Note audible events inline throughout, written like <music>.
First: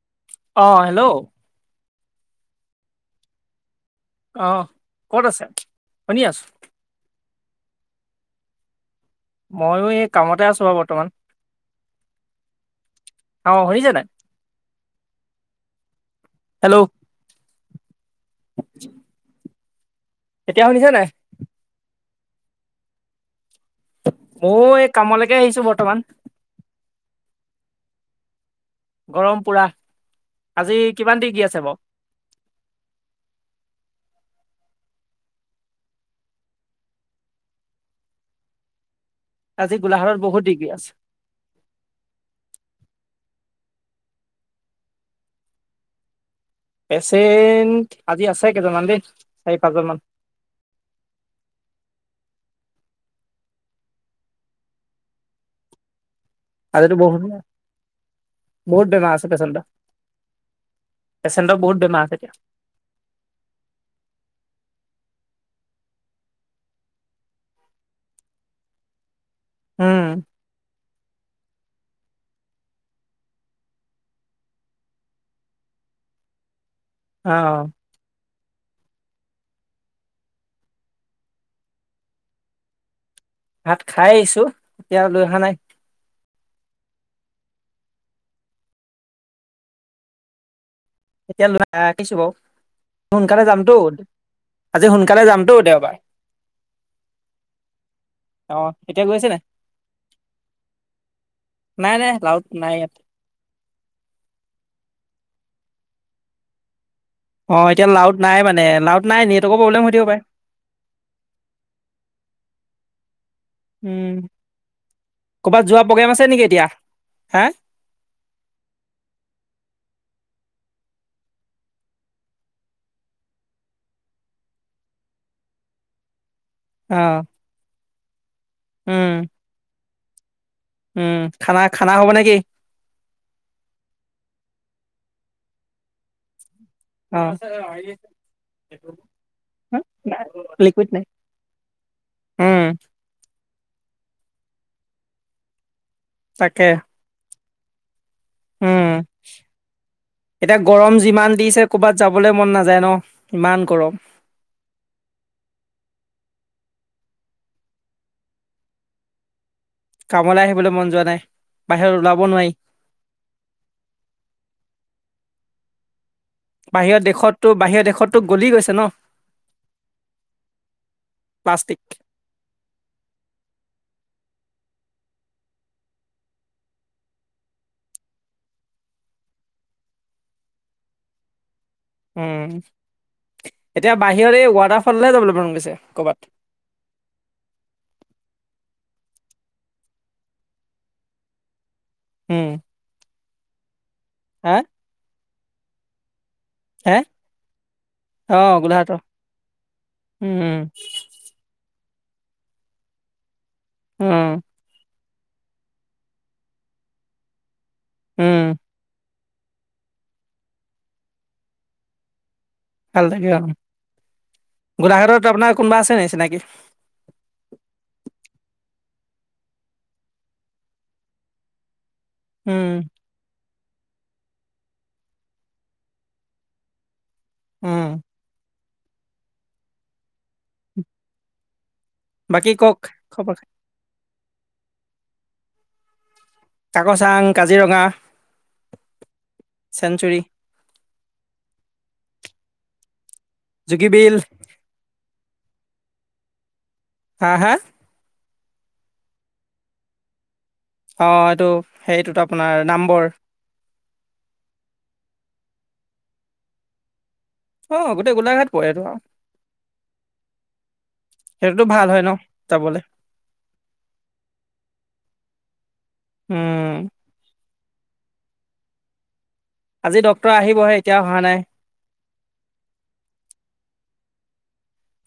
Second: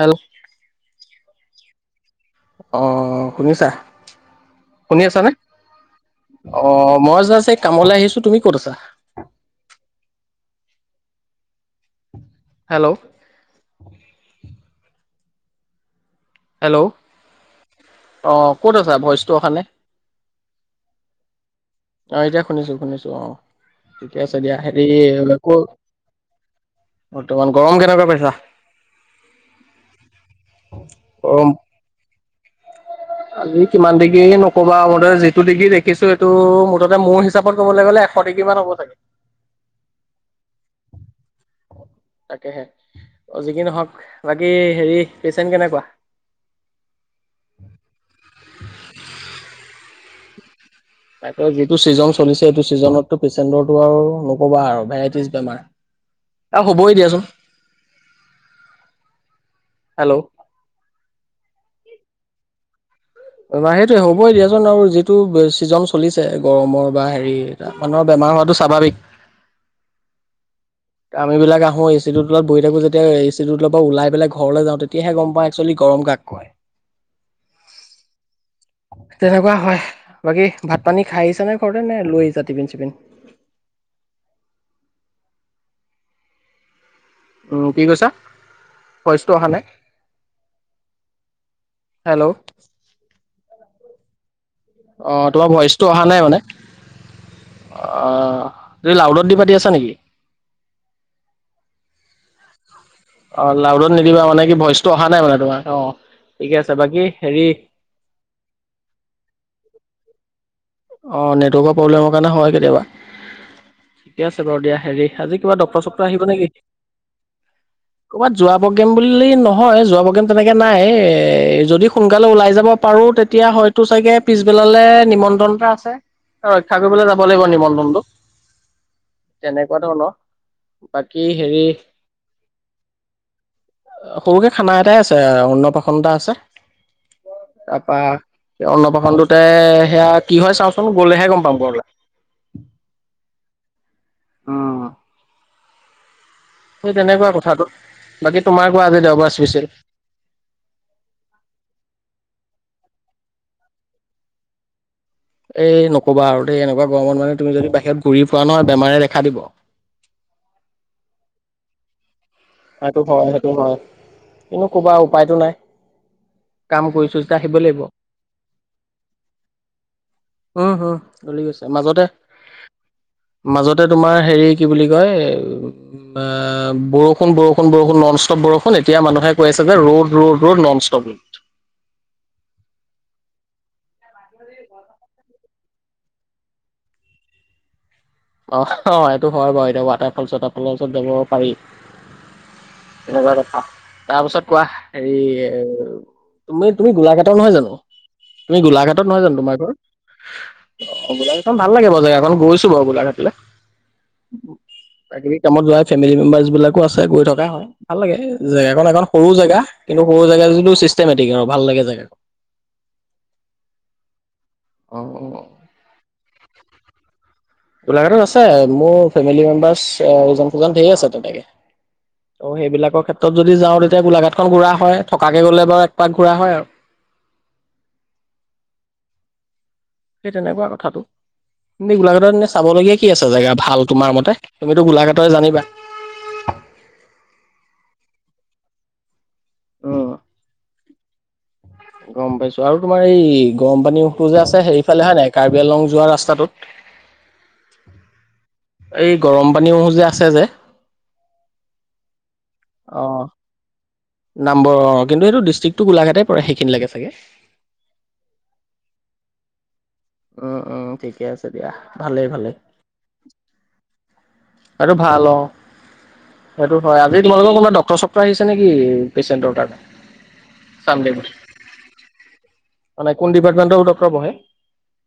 Hello অহ hello অ শুনিছা। অ শুনি আছা ক'ত নে আছে শুনি আছোঁ অ মই জা কামলৈ আহিছো তুমি ক'ত আছা? ময়ো এই কামতে আছো ব বৰ্তমান হেল্ল' অ শুনিছে নাই। হেল্ল' অঁ ক'ত আছা ভইচটো অহা নাই। এতিয়া শুনিছ নাই। অ এতিয়া শুনিছো শুনিছো অ। ঠিকে আছে দিয়া ময়ো হেৰি এই কামলৈকে আকৌ আহিছোঁ বৰ্তমান তোমাৰ গৰম কেনেকা পাইছা? গৰম পুৰা আজি কিমান ডিগ্ৰী কি গৰম আছে বাৰ আজি কিমান ডিগ্ৰী নকবা মুঠতে যিটো ডিগ্ৰী দেখিছো সেইটো মুঠতে মোৰ হিচাপত কবলৈ গ'লে। ফৌৰতি কিমান হ'ব ছাগে। আজি গোলাঘাট বহুত ডিগ্ৰী আছে। তাকে হে অ যিক কি নহক বাকী হেৰি পেচেণ্ট কেনেকুৱা? পেচেণ্ট আজি আছে কেইজনমান দেই চাৰি পাঁচজন মান তাকে যিটো ছিজন চলিছে সেইটো ছিজনতো পেচেণ্টৰটো আৰু নকবা আৰু ভেৰাইটিজ বেমাৰ আৰু আৰে হ'বই এটো দিয়াচোন বহুত বেমাৰ আছে পেচেণ্ট ৰ হেল্ল' পেচেণ্টৰ বহুত বেমাৰ থতিয়া সেইটোয়ে হ'বই দিয়াচোন আৰু যিটো চিজন চলিছে গৰমৰ বা হেৰি মানুহৰ বেমাৰ ম হোৱাটো স্বাভাৱিক উম আম এইবিলাক আহো এ চিটো তত বৈ থাকো যেতি এ চিৰ তৰ ওলাই পেলাই ঘৰলৈ যাওঁ তেতিয়াহে গম পা একচুৱেলী গৰম কাক হয় অহ তেনেকুৱা হয় বাকী ভাত পানী খাই আহিছা নে ঘৰতে নে লৈ আহিছা টিপিন চিপিন ভাত খাই আহিছো এতিয়া লৈ অহা নাই উম কি কৈছা ভইচটো অহা নাই এতিয়া ল আহ কিছো হেল্ল' বাৰু সোনকালে যামতো আজি অ সোনকালে তোমাৰ যামতো ভইচটো দেওবাৰ অহা নাই মানে অ আহ এই এতিয়া লাউডত গৈছে দি নাই পাতি আছা নেকি নাই নাই লাউত নাই ইয়াত অ লাউডত নিদিবা মানে কি ভইচটো অহা নাই মানে তোমাৰ অ ঠিকে আছে বাকী হেৰি অ এতিয়া লাউড নাই মানে লাউড নাই নেটৱৰ্কৰ প্ৰব্লেম হৈ থাকিব পাৰে অ নেটৱৰ্কৰ প্ৰব্লেমৰ কাৰণে হয় কেতিয়াবা উম ঠিকে আছে বাৰু দিয়া হেৰি আজি কিবা ক'ৰবাত ডক্তৰ যোৱা চকক্তৰ প্ৰগ্ৰেম আহিব আছে নেকি এতিয়া হা ক'ৰবাত যোৱা প্ৰগেম বুলি নহয় যোৱা প্ৰগেম তেনেকে তাকে নাই যদি সোনকালে ওলাই যাব পাৰোঁ তেতিয়া হয়তো চাগে পিছবেলালৈ নিমন্ত্ৰণ আ ৰক্ষা অ কৰিবলৈ যাব লাগিব নিয়ন্ত্ৰনটো উম তেনেকুৱা ধৰণৰ উম বাকী হেৰি খানা খানা হ'ব নেকি সৰুকে খানা এটাই আছে অন্নপাসন এটা আছে অ তাৰপা অন্নপ্ৰশনটোতে সেয়া কি হয় লিকুইড চাওচোন নাই গলেহে গম পাম বৰলৈ উম আহ তাকে সেই তেনেকুৱা কথাটো বাকী তোমাৰ কোৱা উম আজি দেওবাৰ স্পেচিয়েল? এতিয়া গৰম যিমান দিছে ক'ৰবাত যাবলৈ মন নাযায় ন ইমান গৰম এই নকবা আৰু দেই এনেকুৱা গৰমত মানে তুমি যদি বাহিৰত ঘূৰি পোৱা নহয় বেমাৰে দেখা দিব কামলৈ আহিবলৈ মন যোৱা নাই বাহিৰত ওলাব নোৱাৰি সটো হয় সেইটো হয় কিন্ত কবাৰ উপায়তটো নাই কাম বাহিৰৰ কৰিছো যেতিয়া দেশতটো আহিব লাগিব। বাহিৰৰ দেশটো গলি গৈছে ন উম হম চলি গৈছে প্লাষ্টিক মাজতে মাজতে তোমাৰ হেৰী কি বোলি কয় এ আ বৰষূণ বৰষুণ বৰষুণ নন ষ্টপ বৰষুণ এতিয়া মানুহে কৈ আছে যে road road road non stop road উম এতিয়া বাহিৰত এই ৱাটাৰফলহে যাবলৈ মন গৈছে কৰ'বাত <inaudible> অ অ এইটো হয় বাৰু এতিয়া ৱাটাৰফল চাটাৰফলৰ ওচৰত যাব পাৰি উম তেনেকুৱা ৰখা তাৰপাছত হা কোৱা হেৰি তুমি তুমি হে গোলাঘাটৰ নহয় জানো অ তুমি গোলাঘাটৰ গোলাঘাটত নহয় জানো তোমাৰ উম ঘৰত অ গোলাঘাটখন ভাল লাগে বাৰু এখন গৈছো বাৰু গোলাঘাটলে উম প্ৰাকৃতিক কামত যাই ফেমিলি মেম্বাৰ্চ বিলাকো আছে গৈ থকা হয় ভাল লাগে উম, জেগাখন এখন সৰু জেগা কিন্তু সৰু জেগা যটো চিষ্টেমেটিক আৰু ভাল লাগে জেগা ভাল লাগে অহ। অ অ গোলাঘাটত আপোনাৰ কোনোবা আছে নি চিনাকি? গোলাঘাটত আছে, মোৰ ফেমিলি মেম্বাৰ্চ ইজন সিজন ধেৰি আছে তেনেকে। অঁ উম, সেইবিলাকৰ ক্ষেত্ৰত য যদি যাওঁ তেতিয়া গোলাঘাটখন ঘুৰা হয়। থকাকে গ'লে বাৰু এক পাক ঘুৰা হয় আৰু। উম। সেই তেনেকুৱা কথাটো। এনেই গোলাঘাটত এনেই বাকী কওক চাবলগীয়া কি আছে খবৰ জেগা ভাল তোমাৰ মতে? তুমিতো গোলাঘাটৰে জানিবা? কাকচাং, কাজিৰঙা উম চেনঞ্চুৰি। গম পাইছো আৰু তোমাৰ এই গৰম পানীৰ জুগীবিল উঁহটো যে আছে সেইৰিফালে হয় নাই কাৰ্বি আংলং যোৱা ৰাস্তাটোত? হা, হা এই গৰম পানী উঁহ যে আছে যে। অঁ এইটো হেইটোত আপোনাৰ নামবৰ। নামবৰ অঁ, কিন্তু এইটো ডিষ্ট্ৰিক্টো গোলাঘাটতে পৰে সেইখিনি লাগে চাগে? অঁ গোটেই গোলাঘাট পৰেতো আৰু। উম উম ঠিকে আছে সেইটোতো দিয়া, ভাল হয় ন? ভালেই ভালেই। যাবলে আৰু ভাল অঁ। উম, সেইটো হয়। আজি তোমালোকৰ কোনোবা ডক্টৰ চকক্তৰ আহিছে নেকি পেচণ্টৰ কাৰণে আজি ডক্তৰ আহিবহে এতিয়া চানডে অহা বোলি? নাই। অঁ নাই কোন ডিপাৰ্টমেণ্টৰ ডক্টৰ বহে?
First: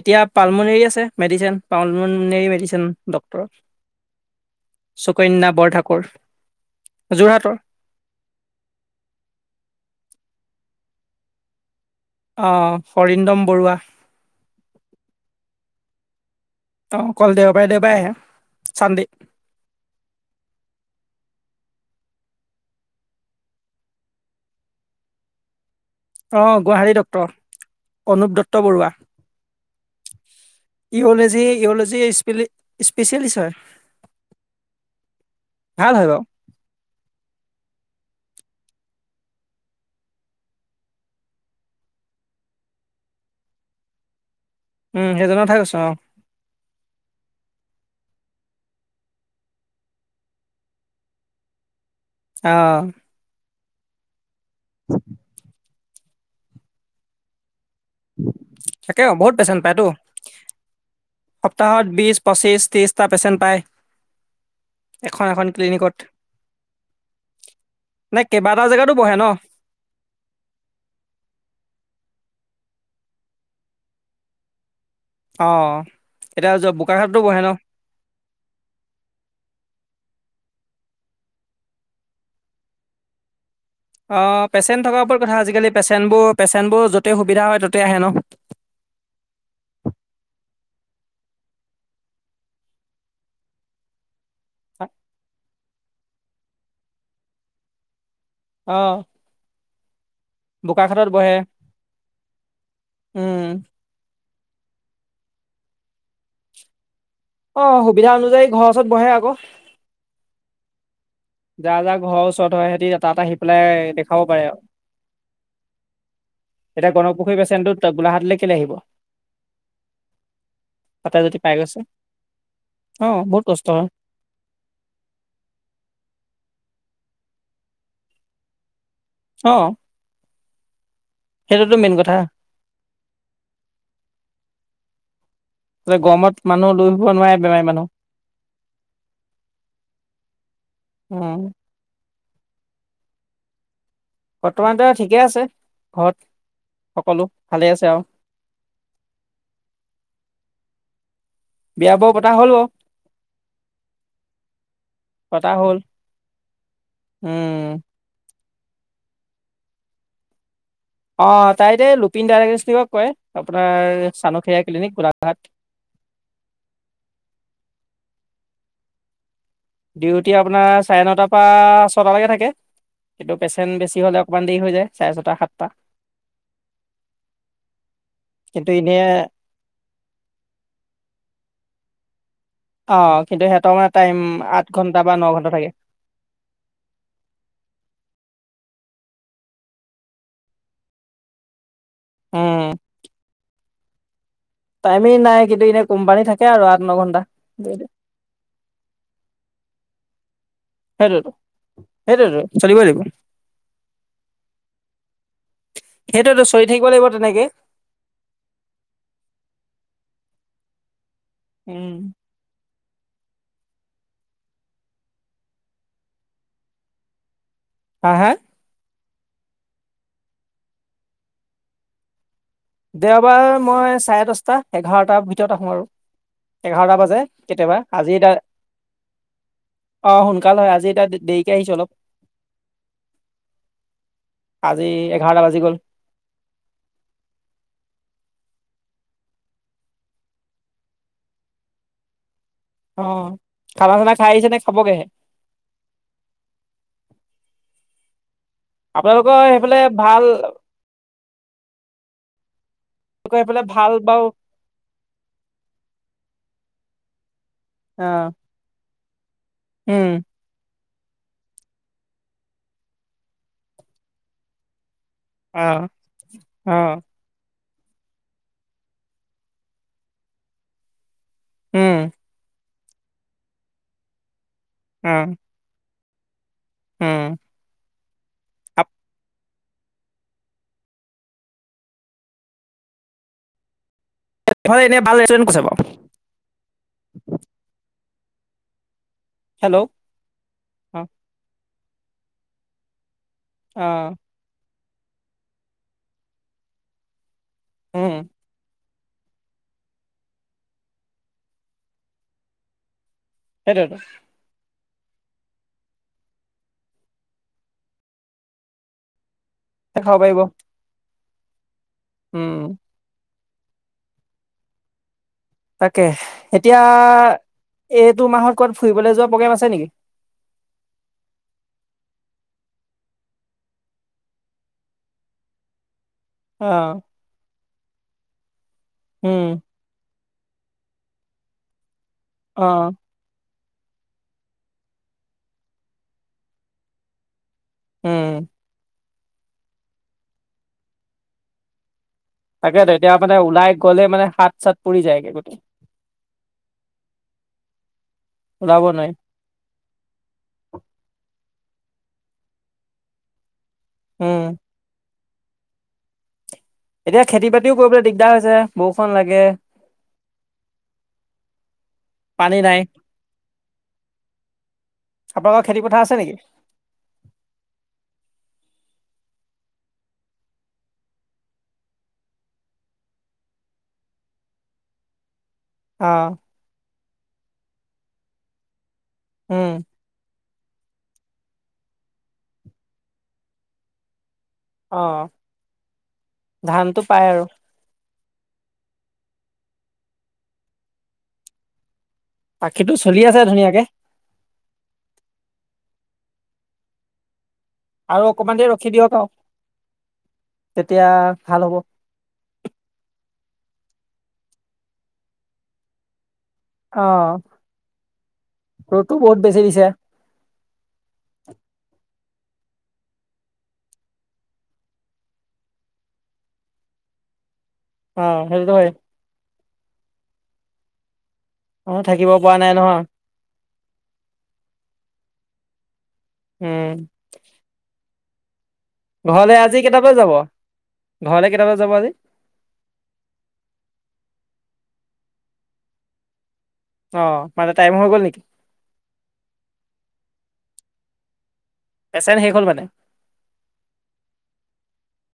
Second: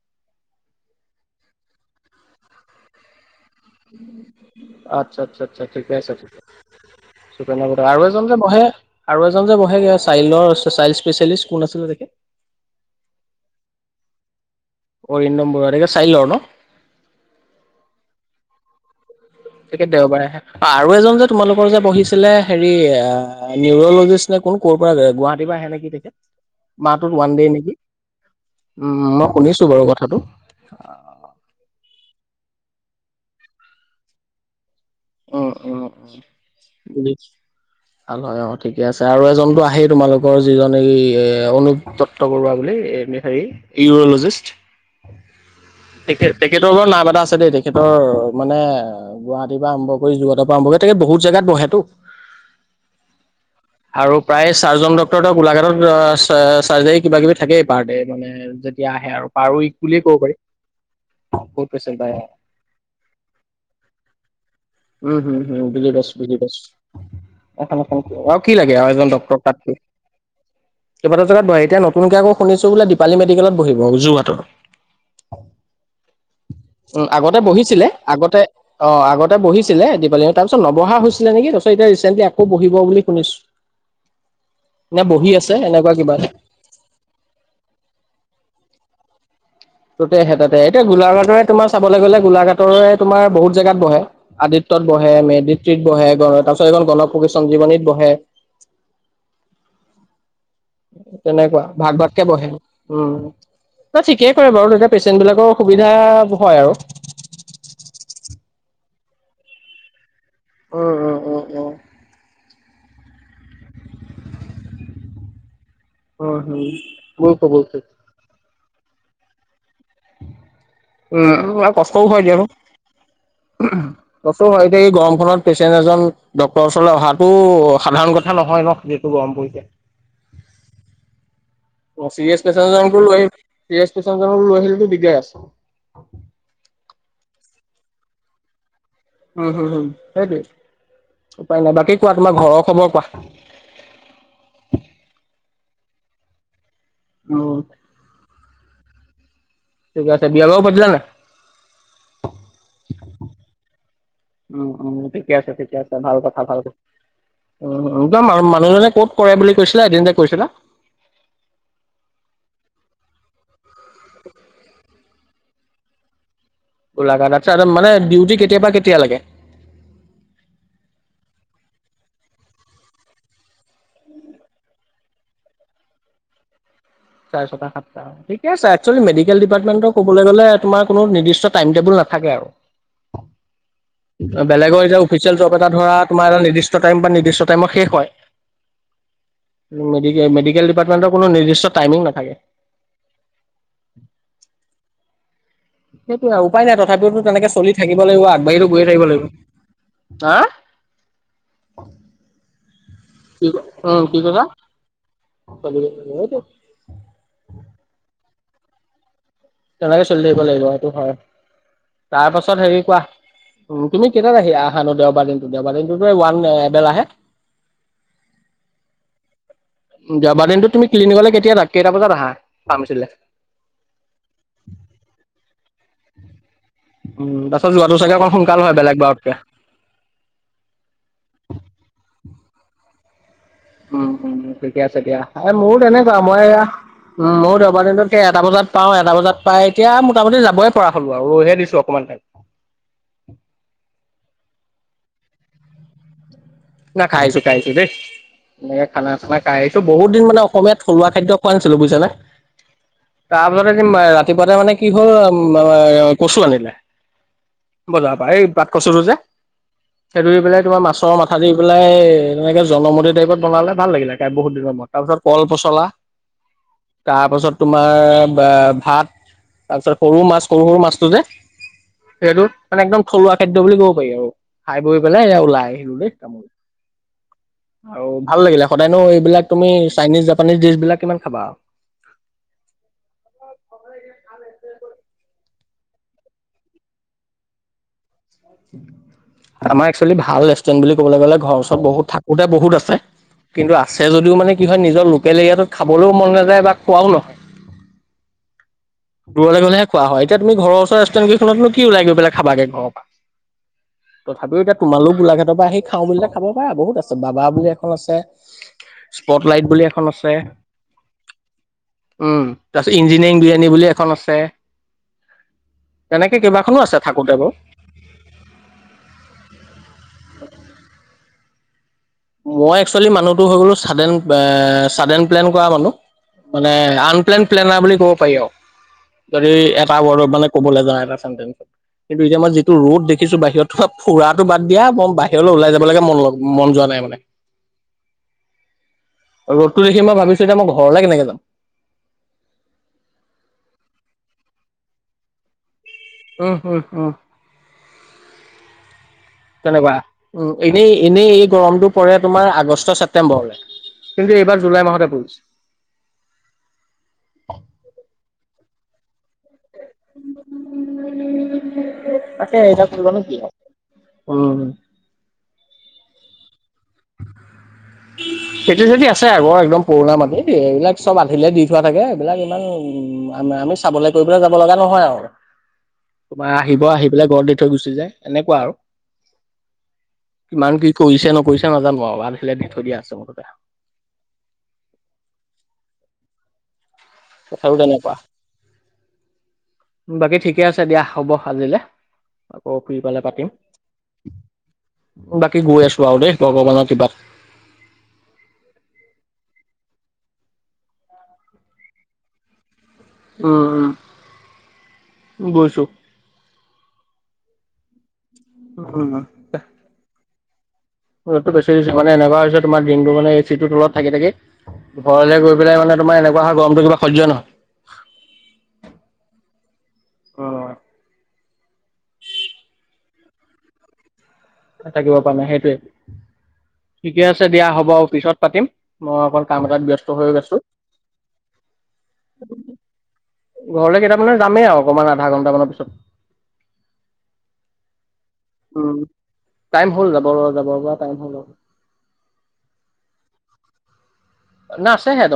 এতিয়া পাৰুলমনীৰে আছে মেডিচ, পাৰুলমনীয়ে মেডিচিন ডক আচ্ছা আচ্ছা আচ্ছা ঠিকে বৰঠাকুৰ আছে তেতিয়া। যোৰহাটৰ চুপেন্দ আৰু এজন যে বহে আৰু এজন যে বহেগে চাইল্ডৰ চ চাইল্ড স্পেচিয়েলিষ্ট কোন আছিলে তেখেত? অঁ অৰিন্দম বৰুৱা। অৰিন্দম বৰুৱা, তেখেত চাইল্ডৰ ন? অঁ অকল দেওবাৰে দেওবাৰে আহে চানডে। তাকে দেওবাৰে আহে, আৰু এজন যে তোমালোকৰ যে বহিছিলে হেৰি নিউৰলজিষ্ট নে কোন কৰ পৰা গুৱাহাটী পৰা আহে নেকি তেখেত, অ', গুৱাহাটী মাহটোত ডক্তৰ ওৱান দে নেকি? অনুপ দত্ত উম মই শুনিছো বাৰু কথাটো। ইউৰ'ল'জি ইউৰ'ল'জি স্পেচিয়েলিষ্ট হয়। উম উম ভাল হয় উম। বাৰু। ভাল হয় অঁ ঠিকে আছে। আৰু এজনতো আহেই তোমালোকৰ যিজন এই এ অনুপ দত্ত বৰুৱা বুলি এই হেৰি ইউৰলজিষ্ট। উম, সেইজনৰ কথা কৈছো অ'। তেখেত তেখেতৰো নাম এটা আছে দেই, তেখেত তেখেতৰ মানে গুৱাহাটীৰ পৰা আৰম্ভ কৰি, যোৰহাটৰ পৰা আৰম্ভ কৰি, তেখেত বহুত জেগাত বহেতো। অহ। আৰু প্ৰায় চাৰ্জন ডক্তৰ তহ গোলাঘাটত চ চাৰ্জাৰী কিবা কিবি থাকেই পাৰ ডে মানে যেতিয়া তাকে আহে আৰু বহুত পাৰ পেচেণ্ট উইক পায়তো। বুলিয়ে ক'ব পাৰি। বহুত সপ্তাহত পেচেণ্ট বিশ আহে পঁচিছ ত্ৰিছটা পেচেণ্ট পায়। উম এখন হম এখন হম বুজি ক্লিনিকত। পাইছোঁ বুজি পাইছোঁ। এখন এখনকে নে আৰু কি কেইবাটাও লাগে আৰু জেগাতো এজন বহে ন? ডক্টৰক তাতকৈ। কেইবাটাও জেগাত বহে, এতিয়া নতুনকে আকৌ শুনিছো বোলে দীপালী মেডিকেলত বহিব যোৰহাটৰ। অ', এতিয়া য- উম বোকাখাততো আগতে বহে ন? বহিছিলে, আগতে অ আগত তে বহিছিলে দীপাৱলীত, তাৰ পিছত নবহা হেছিলে নেকি, তাৰপিছত এতিয়া ৰিচেণ্টল আকৌ বহিব বুলি শুনিছো। অঁ পেচেণ্ট নে থকাৰ উপৰত বহি কথা। আছে আজিকালি এনেকুৱা কিবা পেচেণ্টবোৰ পেচেণ্টবোৰ য'তেই সুবিধা হয় ত'তেই আহে ন। ততে আহে তাতে আহে। এতিয়া গোলাঘাটৰে তোমাৰ চাবলৈ গ'লে গোলাঘাটৰে তোমাৰ বহুত জেগাত বহে। আদিত্যত বহে, মেদিত্ৰীত বহে, গ তাৰপিছত এখন গণ প্ৰশ চঞ্জীৱনীত বহে। অঁ। তেনেকুৱা ভাগ ভাগকে বহে, উম। তে থি কে কৰে বাৰু তেতিয়া পেচেণ্ট বিলাকৰ সুবিধা হয় আৰু। অ', সুবিধা অনুযায়ী ঘৰৰ ওচৰত বহে আকৌ উম উম। উম উম। যা-যা ঘৰৰ ওচৰত হয় সিহঁতি তাত আহি পেলাই দেখাব পাৰে আৰু উম হম এতিয়া গণপুখুৰী বুজিছোঁ বুজিছোঁ পছেনটোত গোলাঘাটলৈ কেলৈ আহিব তাতে উম যদি পাই ম গৈছে। কষ্টও হয় দিয়া চোন অ', বহুত কষ্ট হয়, কষ্ট‌ও হয় এতিয়া এই গৰমখনত পেচেন্ট এজন ডক্তৰ ওচৰলৈ অহাটো সাধাৰণ কথা নহয় ন যিটো গৰম পৰিছে অ', সেইটোতো মেইন কথা। চিৰিয়াছ পেচেণ্ট এজনকো লৈ চিৰিয়াছ পেচেণ্ট এজনকো লৈ আহিলেটো দিগদাৰ আছে। গৰমত মানুহ লৈ ফুৰিব নোৱাৰে বেমাৰী মানুহ উম হুম-হুম সেইটোৱেই উম, উপায় নাই বাকী কোৱা তোমাৰ ঘৰৰ খবৰ কোৱা বৰ্তমানতো ঠিকে আছে। ঘৰত সকলো উম, ভালে আছে আৰু গছে বিয়া বাৰু পাতিলা নাই বিয়া বাৰু পতা হ'ল অ উম-উম ঠিকে আছে ঠিকে হ'ল, আছে ভাল কথা ভাল কথা উম একদম আৰু মানুহজনে ক'ত কৰে বুলি কৈছিলা এদিন যে কৈছিলা। অ তাই যে লুপিন ডায়গটি কৰে আপোনাৰ চানুখে ক্লিনিক গোলাঘাট <inaudible> গোলাঘাট চাইডত মানে ডিউটি কেতিয়াৰ পৰা কেতিয়ালৈকে ডিউটি আপোনাৰ চাৰে নটাৰ পৰা ছটালৈকে থাকে কিন্তু পেচেণ্ট বেছি হলে অকনমান দেৰি হৈ যায় চাৰে ছটা সাতটা চাৰে ছটা সাতটা ঠিক কিন্তু এনে আছে মেডিকেল ডিপাৰ্টমেণ্ট কবলৈ গলে তোমাৰ কোনো নিৰ্দিষ্ট টাইম টেবুল না <inaudible> অ', কিন্তু সিহঁতৰ মানে টাইম আঠ বেলেগৰ ঘন্টা এতিয়া বা ন অফিচিয়েল ঘন্টা জব এটা থাকে, ধৰা তোমাৰ এটা নিৰ্দিষ্ট টাইম বা নিৰ্দিষ্ট টাইম তোমাৰ শেষ হয় <inaudible> মেডিকেল ডিপাৰ্টমেন্টৰ কোনো নিৰ্দিষ্ট টাইমিং নাথাকে উম, <unintelligible> টাইমেই নাই কিন্তু এনে কোম্পানী সেইটো থাকে উপায় আৰু নাই আঠ ন তথাপিওতো তেনেকে চলি ঘন্টা। থাকিব লাগিব আগবাঢ়িটো গৈয়ে থাকিব লাগিব হা সেইটোৱেটো সেইটোৱেটো চলিবই লাগিব কি অ কি কৈছা? চলি সেইটোৱেইটো চলি থাকিব লাগিব তেনেকে তেনেকে চলি থাকিব লাগিব সেইটো হয় উম তাৰ পাছত হেৰি কোৱা উম তুমি কেইটাত আহি আহানো দেওবাৰ দিনটো দেওবাৰ দিনটোতো ওৱান এবেলাহে হা হা দেওবাৰ দিনটোত তুমি ক্লিনিকলৈ কেতিয়া আ কেইটা বজাত আহা ফাৰ্মাচীলে দেওবাৰ মই চাৰে দশটা এঘাৰটাৰ ভিতৰত আহো আৰু এঘাৰটা বাজে উম তাৰপাছত কেতিয়াবা যোৱাটো চাগে আজি অকণ তাৰ সোনকাল হয় বেলেগ বাৰতকে অ সোনকাল হয় আজি এতিয়া দেৰিকে আহিছো অলপ উম-উম ঠিকে আজি আছে দিয়া এঘাৰটা এ বাজি গ'ল মোৰো তেনেকুৱা মই এয়া উম ম‌ইও দেওবাৰ দিনটোত এটা বজাত পাওঁ এটা বজাত পাই এতিয়া মোটামুটি যাবই পৰা হ'লো আৰু ৰৈ হে দিছো অকণমান টাইম অ খানা-চানা খাই আহিছে নে খাবগে? না খাইছো খাইছো দেই এনেকে আপোনালোকৰ খানা-চানা খাই সেইফালে আহিছো বহুত দিন ভাল মানে অসমীয়াত থলুৱা খাদ্য পোৱা নাছিলো বুজিছা নে আপোনালোকৰ সেইফালে ভাল তাৰপিছতে বাৰু ৰাতিপুৱাতে মানে কি হ'ল আহ কচু আনিলে অ বজাৰ পৰা এই বাত কছুটো যে উম সেই ধৰি পেলাই তোমাৰ মাছৰ মাছ ভাজি পেলাই তেনেকে জনমত টাইপত বনালে ভাল লাগিলে কাই বহুত দিনৰ মূৰত তাৰপিছত কল অ পচলা অ তাৰপাছত তোমাৰ বা ভাত তাৰপিছত সৰু মাছ সৰু-সৰু মাছটো যে উম সেইটো মানে একদম থলুৱা খাদ্য বুলি কব পাৰি আৰু খাই বৈ অ পেলাই এ ওলাই আহিলো দেই তামোল উম আৰু ভাল লাগিলে সদায়নো এইবিলাক তুমি চাইনিজ, জাপানিজ ডিচ বিলাক কিমান খাবা আৱ। <unintelligible> ফালে এনে ভাল ৰেষ্টুৰেণ্ট ক'ত আছে বাৱ। আমাৰ অ একচুৱেলি ভাল ৰেষ্টুৰেন্ট বুলি ক'বলে গ'লে ঘৰৰ ওচ ত বহুত থাকোতে বহুত আছে কিন্তু অ আছে যদিও মানে কি নিজৰ লোকেল এৰিয়াটো খাবলৈও মন নাযায় বা খোৱাও নহয় উম দূৰলে গ'লেহে খোৱা হয় এতিয়া তুমি ঘৰৰ ওচৰৰ ৰেষ্টুৰেণ্ট কেইখনত কি উলাই গৈ পেলাই খাবা গৈ ঘৰৰ পা সেইটোৱেইটো তোমালোক গোলাঘাটৰ পৰা সেই খাওঁ বুলিলে খাব পাৰা বহুত আছে বাবা বুলি এখন আছে ফগ লাইট বুলি এখন খাব আছে পাৰিব উম তাৰছত ইঞ্জিনিয়াৰিং বিৰিয়ানী বুলি এখন আছে তাকে তেনেকে এতিয়া কেইবাখনো আছে থাকোতে বাৰু। এইটো মাহত কবাত ফুৰিবলৈ যোৱা প্ৰগ্ৰেম আছে নেকি <inaudible> মই একচুৱেলি মানুহটো হৈ গ'লো চাডেন চাদেন প্লেন কৰা মানুহ মানে অ', আনপ্লেন প্লেনা নাই বুলি ক'ব পাৰি আৰু উম, যদি এটা ৱৰ্ডত মানে ক'বলৈ যা এটা চেন কিন্তু এতিয়া মই যিটো অ', ৰ'দ দেখিছো বাহিৰত তোমাৰ ফুৰাটো বাদ দিয়া মই বাহিৰলৈ ওলাই যাব লাগে মন মন যোৱা নাই মানে উম ৰ'দটো দেখি মই ভাবিছো এতিয়া মই ঘৰলে কেনেকে যাম তাকে তেতিয়া মানে ওলাই গ'লে মানে হাত চাত পুৰি যায়গে গোটেই উহ উহ উহ ওলাব নোৱাৰি তেনেকুৱা উ এনেই এনেই গৰমটো পৰে তোমাৰ আগষ্টৰ ছেপ্তেম্বৰলৈ কিন্তু উম, এইবাৰ জুলাই মাহতে পৰিছে এতিয়া খেতি বাতিও কৰিবলে দিগদাৰ হৈছে বৰষুণ লাগে। তাকে পানী নাই। এইডাল ফুলৰ নো কি হ'ল। আপোনালোকৰ খেতিপথাৰ আছে নেকি? খেতি চেতি আছে আগৰ একদম পুৰণা মাটি এইবিলাক চব আঁধিলে দি থোৱা থাকে এইবিলাক ইমান উম আম আমি চাবলে কৰিবলে যাব লগা নহয় আৱ। অ', তোমাৰ আহিব আহি পেলাই ঘৰত দি থৈ গুচি যায়। এনেকুৱা আৰু উম। কিমান কি কৰিছে নকৰিছে নাজানো আৱ আঁধিলে দি থৈ দিয়া আছে মুঠতে। অ ধানটো পাই আৰু কথাবোৰ তেনেকুৱা বাকী ঠিকে আছে দিয়া হ'ব আজিলে। আকৌ বাকীটো চলি পিছবেলা আছে পাতিম ধুনীয়াকে বাকী গৈ আছোঁ আৰু দেই। ভগৱানৰ কৃপাত। আৰু অকমান দেৰি ৰখি দিয়ক আৰু তেতিয়া ভাল হ'ব। উম উম, গৈছোঁ। অহ উম। ৰ'দো বহুত বেছি দিছে। ৰ'দটো বেছি দিছে মানে এনেকোৱা হৈছে তোমাৰ দিনটো মানে এ চিটোৰ তলত থাকি থাকি ঘৰলে গৈ পেলাই মানে তোমাৰ এনেকুৱা হয় গৰমটো কিবা সহ্য নহয়। অ সেইটোতো হয়ে। অহ। অ থাকিব পৰা নাই নহয়। থাকিব পৰা নাই সেইটোৱে উম, ঠিকে আছে দিয়া হ'ব আৰু পিছত পাতিম। মই অকণ ঘৰলে কাম আজি এটাত কেইটা ব্যস্ত বজাত হৈ যাব? গৈছো। ঘৰলে কেইটা বজাত যাব আজি ঘৰলে কেইটা মানে যামেই আৱ অকমান আধা ঘন্টা মানৰ পিছত। অ মানে টাইম হৈ গ'ল নেকি? উম টাইম হল যাব যাবৰ পৰা টাইম হল। পেচেণ্ট শেষ হ'ল মানে না আছে হেয়াতে।